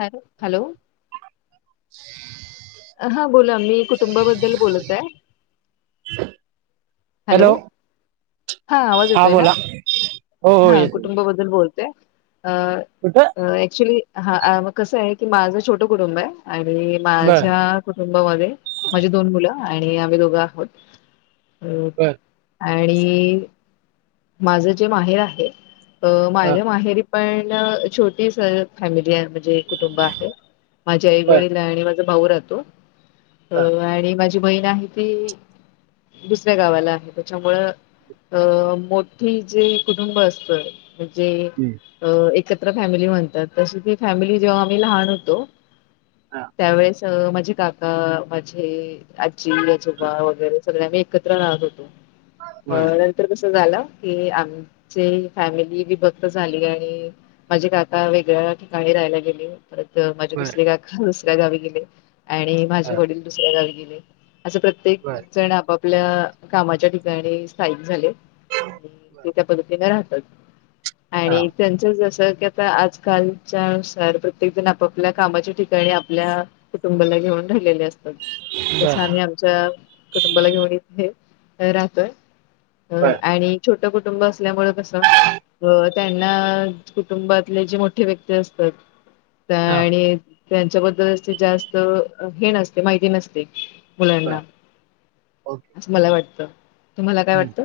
Hello hello. [inaudible] हा बोला मी कुटुंबाबद्दल बोलत आहे? हॅलो! हा आवाज येतोय ना हो हो हा येत कुटुंबाबद्दल बोलतो अ कुठं ऍक्च्युली हा मगं कस आहे की माझं छोटं कुटुंब आहे आणि बर माझ्या कुटुंबामध्ये, माझी दोन मुलं आणि आम्ही दोघं आहोत बर अ आणि माझं जे माहेर आहे, हा माझ्या माहेरी पण छोटी फॅमिली आहे म्हणजे कुटुंब आहे. माझ्या आई बर वडील आणि भाऊ राहतो हा आणि माझी बहीण आहे ती दुसऱ्या गावाला आहे त्याच्यामुळं अ मोठी जे कुटुंब असतोय म्हणजे हम्म, अ एक एकत्र फॅमिली म्हणतात ती फॅमिली जेव्हा आम्ही लहान होतो हा त्यावेळेस माझे काका माझे आजी आजोबा वगैरे सगळ्यां मी एकत्र राहत होतो बर क आमची फॅमिली विभक्त झाली आणि माझे काका वेगळ ठीकाणी राहायला गेली परत माझे बर दुसऱ्या काका दुसऱ्या गावी गेले आणि हा माझे वडील दुसऱ्या गावी गेले असं प्रत्येक बर जण आपापल्या कामाच्या ठिकाणी स्थायिक झाले आणि बर ते त्या पद्धतीने राहतात हा आणि त्यांच जस आ आजकालच्यानुसार प्रत्येक जण आपापल्या कामाच्या ठिकाणी आपल्या कुटुंबाला घेऊन झालेले तस बर आम्ही आमच्या कुटुंबाला घेऊन इथे राहतोय अ बर आणि छोटं कुटुंब असल्यामुळें कसं अ त्यांना कुटुंबातले जे मोठे व्यक्ती असतात हा आणि त्यांच्याबद्दल असे जास्त हे नसते माहिती नसते मुलांना बर ओके असं मला वाटत, तुम्हाला काय हम्म. वाटत?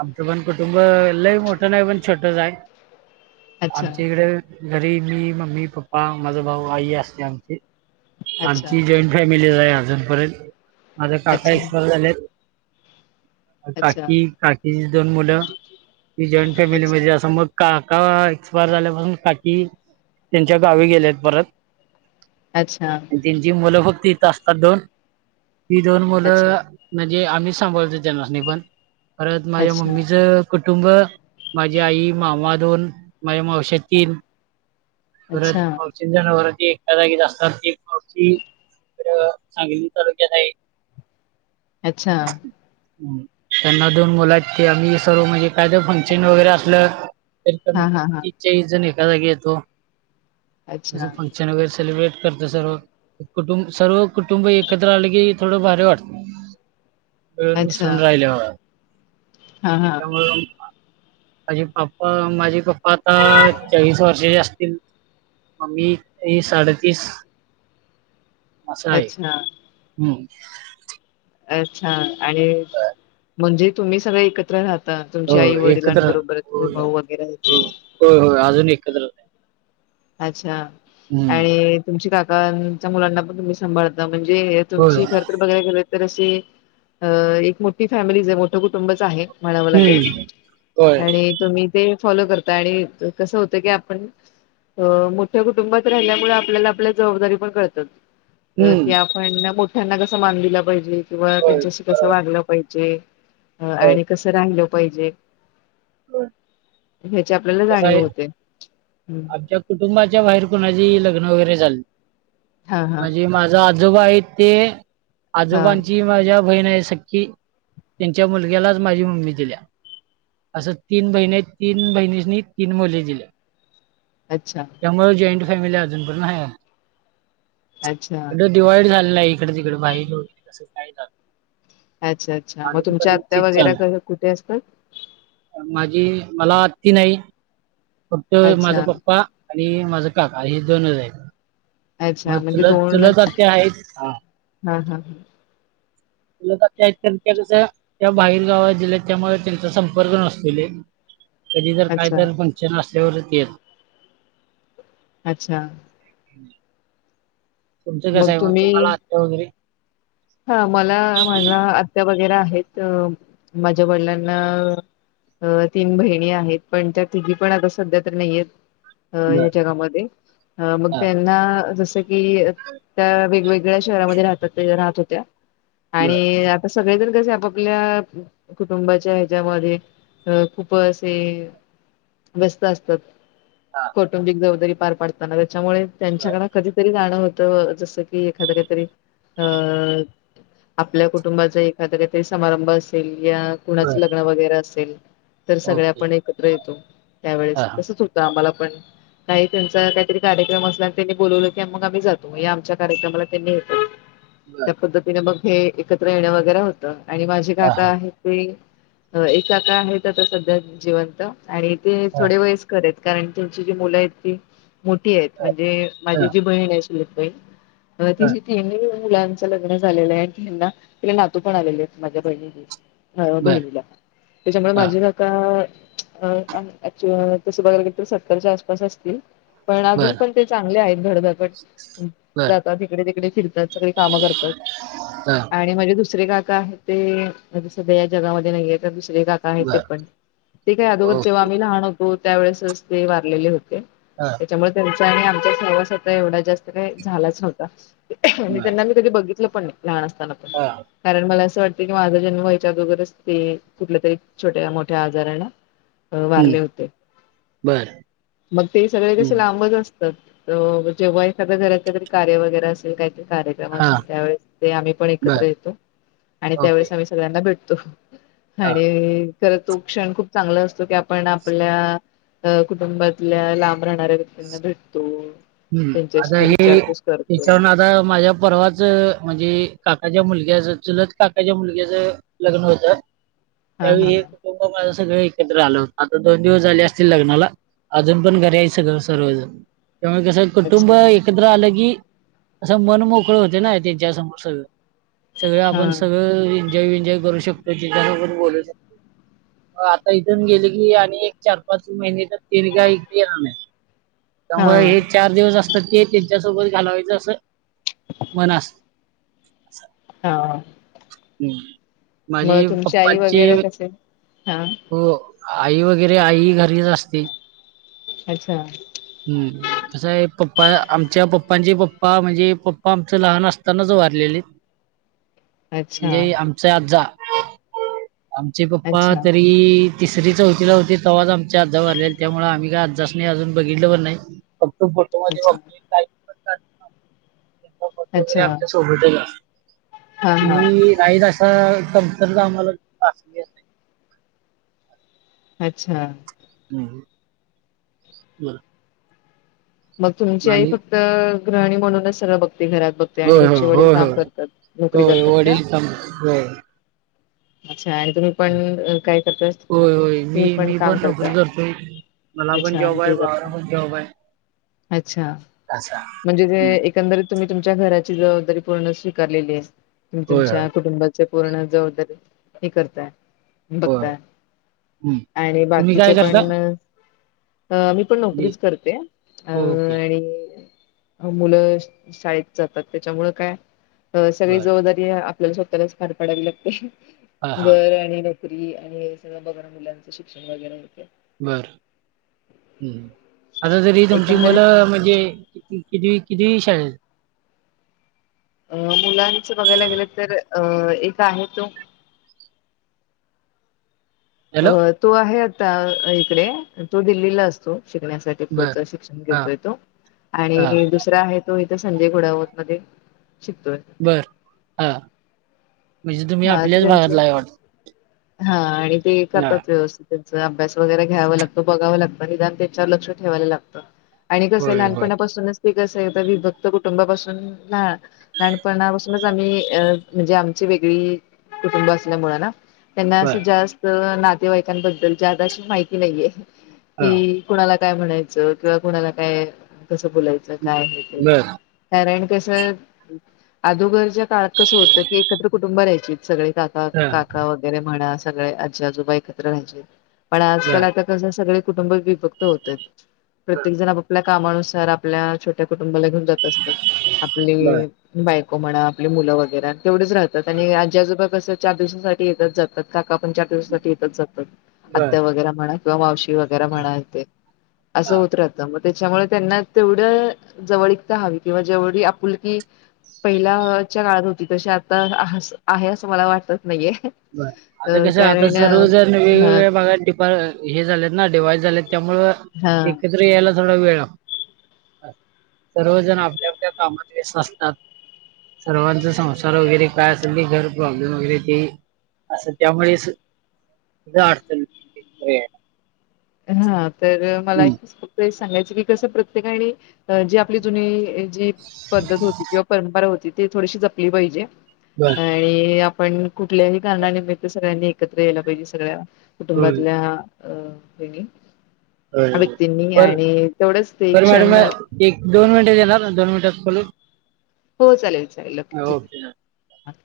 आमचं पण कुटुंब लय मोठं नाही पण छोटच आहे. अच्छा आमच्या इकडे घरी मी मम्मी पप्पा माझा भाऊ आई असते आमची अच्छा आमची जॉईंट फॅम ले जा आहे अजूनपर्यंत माझा काका अच्छा एक्सपर झालेत अच्छा काकी काकीची दोन मुलं ती जॉईंट फॅमिली अच्छा मध्ये असं मग काक काका एक्सपायर झाल्यापासून काकी त्यांच्या गावी गेलेत परत अच्छा तेंचि मुलं फक्त इथं असतात दोन ही दोन अच्छा मुलं म्हणजे आम्हीच सांभाळतोय तेनास्नी पण परत माझ्या अच्छा मम्मीच कु कुटुंब माझी आई, मामा दोन, माझे मावशे तीन परत अच्छा मावशे जणावर एका जागीच असतात ते पा सांगली तालुक्यात आहे अच्छा! त्यांना दोन मुला आहेत क आम्ही सर्व म्हणजे काय तर फंक्शन वगैरे असलं [inaudible] हा हा हा जागी येतो अच्छा फंक्शन वगैरे सेलिब्रेट करत सर्व कुटुं सर्व कुटुंब एकत्र आलं की थोडं भारी वाटतं मिळून अच्छा मिसळून राहिल्यावर हा हा त्यामुळे माझी पप्पा माझे पप्पा आता चाळीस वर्षाचे असतील मम्मी साडेतीस अस आहे अच्छा हम्म. अच्छा आणि म्हणजे तुम्ही सगळे एकत्र राहता? तुमच्या हो आई एकत्र वडिलांबरोबर होय भाऊ वगैरे ये होय होय, [unintelligible] अच्छा हम्म. आणि तुमची काकच्या मुलांना पण तुम्ही सांभाळता म्हणजे जे होय तुमची खरं तर बघायला गेल तर तर अशी एक मोठी फॅमिलीज आहे मोठं कुटुंबच आहे. म्हणावं लागेल हम्म. होय आणि तुम्ही ते फॉलो करत आणि कसं होत की आपण अ मोठ्या कुटुंबात राहिल्यामुळे आपल्याला आपल्या जबाबदारी पण कळतात. हम्म. की आपण मोठ्यांना कसं मान दिलं पाहिजे किंवा होय त्यांच्याशी कसं बरोबर वागलं पाहि जे होय आणि कस राहिलं पाहिजे. [unintelligible] ह्याची आपल्याला जाणीव होते ह. कुुंबाच्या बाहेर कुणाची लग्न वगरे झालीत हां, हां, म्हणजे माझ आता आजोबा आहेत ते हां. आजोबांची माझ्या बहीण आहे सी त्यांच्या मुलग्यालाच माझी मम्मी दिल्या असं तीन बहिणी तीन बहिणी तीन मुली दिल्यात अच्छा, त्यामुळे जॉईंट फॅमिली आहे अच्छा, आमची [unintelligible] इकड तिकडे बाहि तसं काय अच्छा, अच्छा. मग अजून तुमच्या पर्यंतच आत्या तेच वगैरे चाल क कुठे असतात? माझी मला आती नाही फक्त माझा अच्छा, पप्पा आणि माझं काका हे दोनच आहेत. अच्छा. मग म्हणजे चुल चुलत आत्या आहे हा. हां, हां. हां. [unintelligible] त्या कस त्या बाहेर गावात जे त्यामुळे त्यांचा संपर्क नसले कधी जर काय अच्छा, तरर पंशन असल्यावरच येत अच्छा. तुमचं कसं आहेब तुम्हाला आत्या वगैरे हा मला माझ्या आत्या वगैरे आहेत माझ्या वडिलांना अ तीन बहिणी आहेत पण त्या तिघी पण आता सध्या तर नाहीयेत अ बर ह्या जगामध्ये अ मग हा त्यांना जसं की त्या वेगवेग ळ्या शहरामध्ये रा राहत होत्या बर आणि आ सगळेजण कसे आपपल्या कुटुंबाच्या ह्याच्यामध्ये अ खूप असे व्यस्त असतात. हा कौटुंबिक जबाबदारी पार पाडताना त्याच्यामुळे बर त्यांच्याकड कधीतरी जाणं होत जसं की एखाद काहीतरी अ आपल्या कुटुंबाचा एखादतरी समारंभ असेल या कुणाचं बर लग्न वगैरे असे ल तर सगळ्या ओके आपण एकत्र येतो. त्यावेळेस हा हा तसच होतं आम्हाला पण काही त्यांचा काहीतरी कार्यक्रम असला आणि त्यांनी बोलवलं की मग आम्ही जातो आमच्या कार्यक्रमाला त्यांनी येतो बर त्या पद्धतीने मग हे एकत्र येण वगैरे होत आणि माझे हा काका हा आहेत ते एकाका आहे आता सध्या जिवंत आणि ते हा थोडे वयस्कर येत. कारण त्यांची जी मुलं आहेत ती मोठी आहेत म्हणजे हा हा माझी जी बहीण आहे चुलत बहीण अ तिशीथेनी मुलां लग्न झाले आहे आणि ना तिला नातू पण आलेले आहे माझ्या बहिणीणी. ह बर बहिणीला त्याच्यामुळे हा माझे नका अक तसं बघाला क तर सत्तरच्या आसपास असतील. पण अजून बर पण ते चांगले बर जातात इकडे तिकडे फिरतात सगळीकडे कामे करतात हा आणि माझे दुसरे का का आहे ते सध्या या जगामध्ये नाहीे [unintelligible] काका ते बर पण ते काय अर जेव्हा ओके आम्ही लहान होतो त्यावेेळेस ते वारलेले होते. हा त्याच्यामुळे त्यांचा आणि आमचा सहवास आता एवढा जास्त काही झालाच नव्हता बर त्यांना मी कधी बघितलं पण लान असना हा कारण मला असं वाट कि माझा जन्म यायच्या अगोरच ते कुठले तरी छोट्या मोठ्या आजारा न अ वारले हम्म होते बर मग ते सगळे कसे हम्म लांबच अस जेव्हा एखाद्या घररी कार्य वगैरे असेल काहीत कार हा त्यावेळेस ते आम्ही पण एकत्र बर येतो आणि ओके त्यावेेळेस आम्ही सगळ्यांना भेटतो हा आणि खर तो क्षण खूप चांगला असतो की आपण आपल्या अ कुटुंबातल्या लांब राहणाऱ्या व्यक्तींना भेटतो हम्म आता त्यांच्याशी विचारपूस करतो हेच्याून आता माझ्या परवाच म्हणजे काकाच्या मुलग्याच चुलत काकाच्या मुलग्याच लग्न होतं हा त्यावेळी हा हे हा कुटुंब माझं सगळं एकत्र आलं होत आता दोन दिवस झाले असतील लग्नाला अजून पण घरी याय सगळं सर्व अजून क कसं कुटुंब अच्छा एकत्र आलं की असं मन मोकळ होते ना त्यांच्या समोर सगळं सगळं हा आपण सगळं यंजॉय करू शकतो जिनाण बोलू शकतो आता इथून गेले की आणि एक चार पाच महिने तर तेर गा इे येणार नाही ह व हे चार दिवस असतात ते त्यांच्यासोबत घालवायचं असं मन असत हा ह् माझी मग तुमची आई पप्पांची वगैरे कसे हा हो आई वगैरे आई घरीच असते अच्छा हम्म कसं आहे पप्पा आमच्या पप्पांचे पप्पा म्हणजे पप्पा आमचं लहान असतानाच वारलेले [unintelligible] म्हणजे आमचा आजजा आमचे पप्पा अच्छा तरी तिसरी चौथीला होती तवाज आमच्या अजावरले त्यामुळे आम्ही का अजास नाही अजून बघितलवर नाही फक्त अच्छा फोटोमध्येध्येलेतात ट वगैरे अच्छा आमच्या सोबत का हा हा तु्ही राईत असा दमसर गमालाली अच्छा नाही बर मग तुमची आई फक्त गृहणी म्हणूनच सर बघ घरात बघते आणि होय होय तुमचे वडील होय काम करतात नोकरी होय होय करतात का वडील काम होय अच्छा आणि तुम्ही पण अ, काय करताय? होय होय मी तुम्ही मी काम पण नक करता. जतो मला पण अच्छा जॉब आहे नोकरी करता. बावला पण जॉब आहे अच्छा असा म्हणजे ते हम्म. एकंदरी तुम्ही तुमच्या घराची जबाबदारी पूर्ण स्वीकारलेली आहे तुम्ही होय तुमच्या होय कुटुंबाचे पूर्ण जबाबदारी हे करताय होय बघताय हम्म आणि तुम्ही बाकीचे काय करता? पण अ मी पण जी. नोकरीच करते अं ओके आणि मुलं शाळेत जातात त्याच्यामुं काय अ सगळी बर जबाबदारी आपल्याला स्वतःलाच पार पडावी लागते हा हा घर आणि नोकरी आणि सगळं बघा मुलांचं शिक्षण वगैरे य बर कधी तुमची एकंदरीत मुलं म्हणजे कि किती शाळे अं मुलांच बघायला गेले तर अं एक आहे तो अ हॅलो तू आहे आता इकडे तू दिल्लीला असतो शिकण्यासाठी बर. पुढचं शिक्षण हा घेतो येतो हा आणि दुसरा आहे तो संजय घोडावत मध्ये शिकतोय बर हा म्हणजे तुम्ही हा ते आपल्याच त्यांचं भागातला आहे वाट हा आणि ते करतात व्यवस्थित त्यांचा अभ्यास वगैरे घ्यावा लागतो बघावं लागतं हेण त्याच्यावर लक्ष ठेवायला लागतं आणि कसं होय बर लहानपणापासूनच ते कसं आहे विभक्त कुटुंबापासून लहानपणापासूनच आम्ही अ म्हणजे आमचे व कुुंब असल्या मु ना त्यांना अस बर जास्त नातेवाईकांबद्दल माहिती नाहीये, हा. की कणाला काय म्हणायच किंवा कुणाला काय कस बोलायचं काय ते बर कारण कस अदोगरच्या काळात कसं होत, की एकत्र कुटुंब राहायची सगळे का हा काका वगैरे म्हणा सगळे आजी आजोबा एकत्र राहायचे. पण आजकाल बर आता कस सगळे कुटुंब विभक्त होतात, हा. प्रत्येक जण आपल्या कामानुसार आपल्या छोट्या कुटुंबाला घेऊन जात असतात, बर आपली बाईको म्हणा आपले मुलं वगैरे तेवढेच राहतात, हा. आणि आज आजोबा स चार दिवसा येत जातात, काका पण चार दिवसासाठी येत जातात, बर आत्या वगैरे म्हणा किंवा मावशी व [unintelligible] असा हा. होत राहत त्याच्यामुळे त्यांना तेवढ जवळीकता हवी किंवा जेवढी आपुलकी पहिल्याच्या काळात होती तशी आता आहे असं मला वाट आता कस आता सर्व जण हा वेगवेगळ्यागा हे झालेत ना डिवाईस झालेत त्यामु हा एकत्र यायला थोडा वेळ सर्वजण आपल्या आपल्या कामात वेस असतात. सर्वांचा संसार वगैरे काय असेल क घर प्रॉब्लेम वगैरे ते असं त्यामुळे अथल हा तर मला खूप सांगायच की कस प्रत्येका जी आपली जुनी जी पद्धत होती किंवा परंपरा होती. ते थोडीशी जपली पाहिजे, बर आणि पण कुठल्याही कारणानिमित्त सगळ्यांनी एकत्र यायला पाहिजे, सगळ्या होय, कुटुंबातल्या अ होग. होय, होय. व्यक्तींनी बर आणि तेवढंच ते बर मॅडम क्षण एक दोन मिनिटात येणार दोन मिनिटात बोलून हो चालेल चालेल ओके ठीक आहे.